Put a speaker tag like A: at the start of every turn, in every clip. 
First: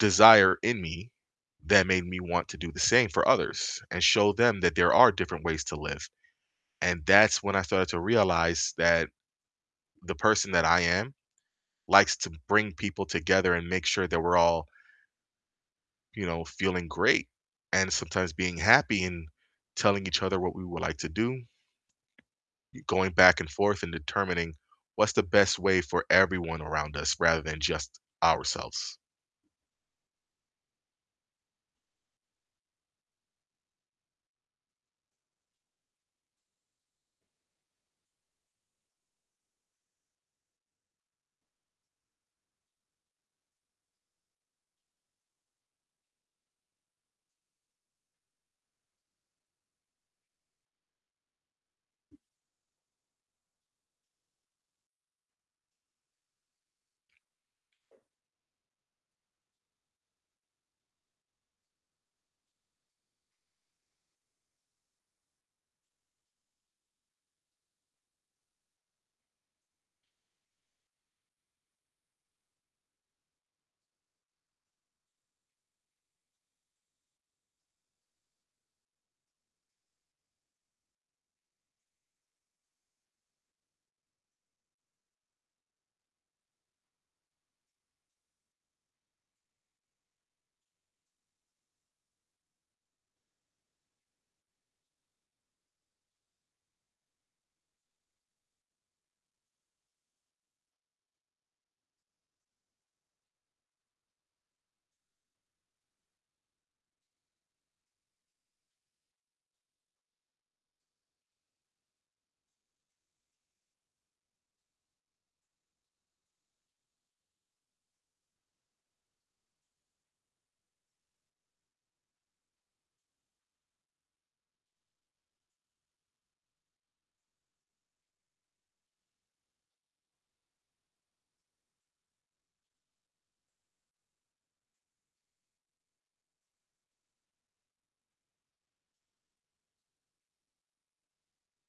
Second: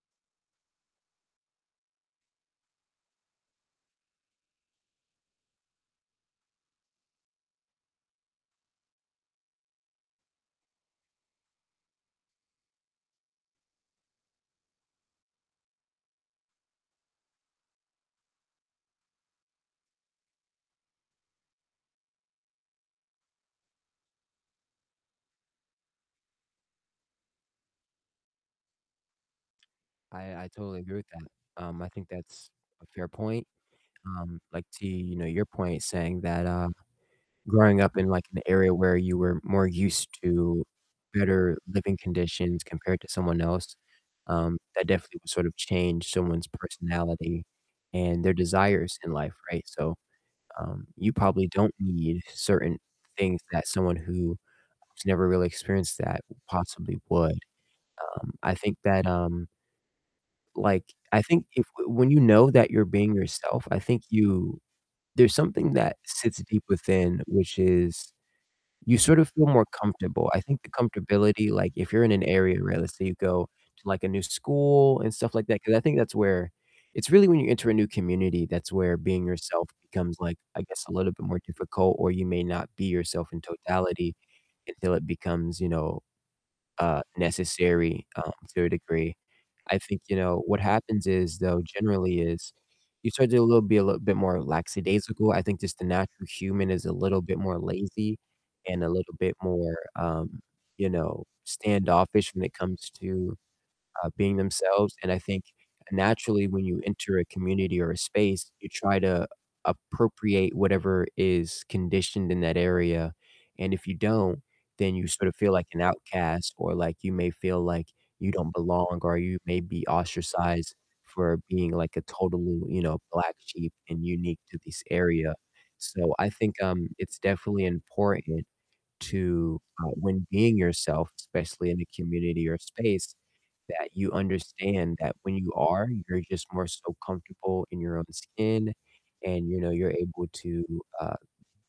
A: desire in me that made me want to do the same for others and show them that there are different ways to live, and that's when I started to realize that the person that I am likes to bring people together and make sure that we're all you know, feeling great and sometimes being happy and telling each other what we would like to do y going back and forth and determining what's the best way for everyone around us rather than just ourselves.
B: I I totally agree with that, um, I think that's a fair point, um, like to, you know, your point saying that, uh, growing up in, like, an area where you were more used to better living conditions compared to someone else, um, that definitely would sort of change someone's personality and their desires in life, right, so, um, you probably don't need certain things that someone who has never really experienced that possibly would, um, I think that, um like I think if w when you know that you're being yourself, I think you there's something that sits deep within, which is you sort of feel more comfortable. I think the comfortability, like if you're in an area where let's say you go to, like, a new school and stuff like that, 'cause I think that's where it's really when you enter a new community, that's where being yourself becomes, like, I guess, a little bit more difficult, or you may not be yourself in totality until it becomes, you know, uh, necessary, um, to a degree. I think, you know, what happens is though generally is you start to lil be a little bit more lackadaisical, I think just the natural human is a little bit more lazy and a little bit more, um, you know, standoffish when it comes to, uh, being themselves, and I think naturally when you enter a community or a space, you try to appropriate whatever is conditioned in that area, and if you don't, then you sort of feel like an outcast or, like, you may feel like you don't belong, or you may be ostracized for being, like, a totally, you know, black sheep and unique to this area. So I think, um, it's definitely important to, uh, when being yourself, especially in a community or a space, that you understand that when you are, you're just more so comfortable in your own skin and, you know, you're able to, uh,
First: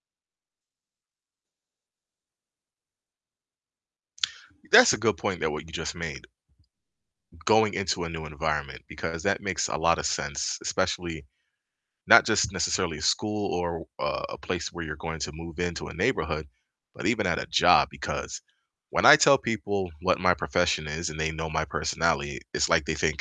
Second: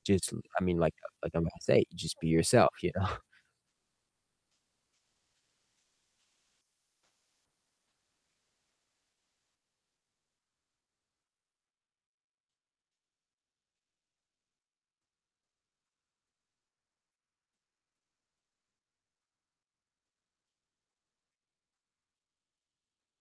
B: just, u I mean, like, uh, like I'm gonna say, just be yourself, you know?
A: That's a good point that what you just made, going into a new environment, because that makes a lotta sense, especially not just necessarily a school or a a place where you're going to move into a neighborhood, but even at a job, because when I tell people what my profession is and they know my personality, it's like they think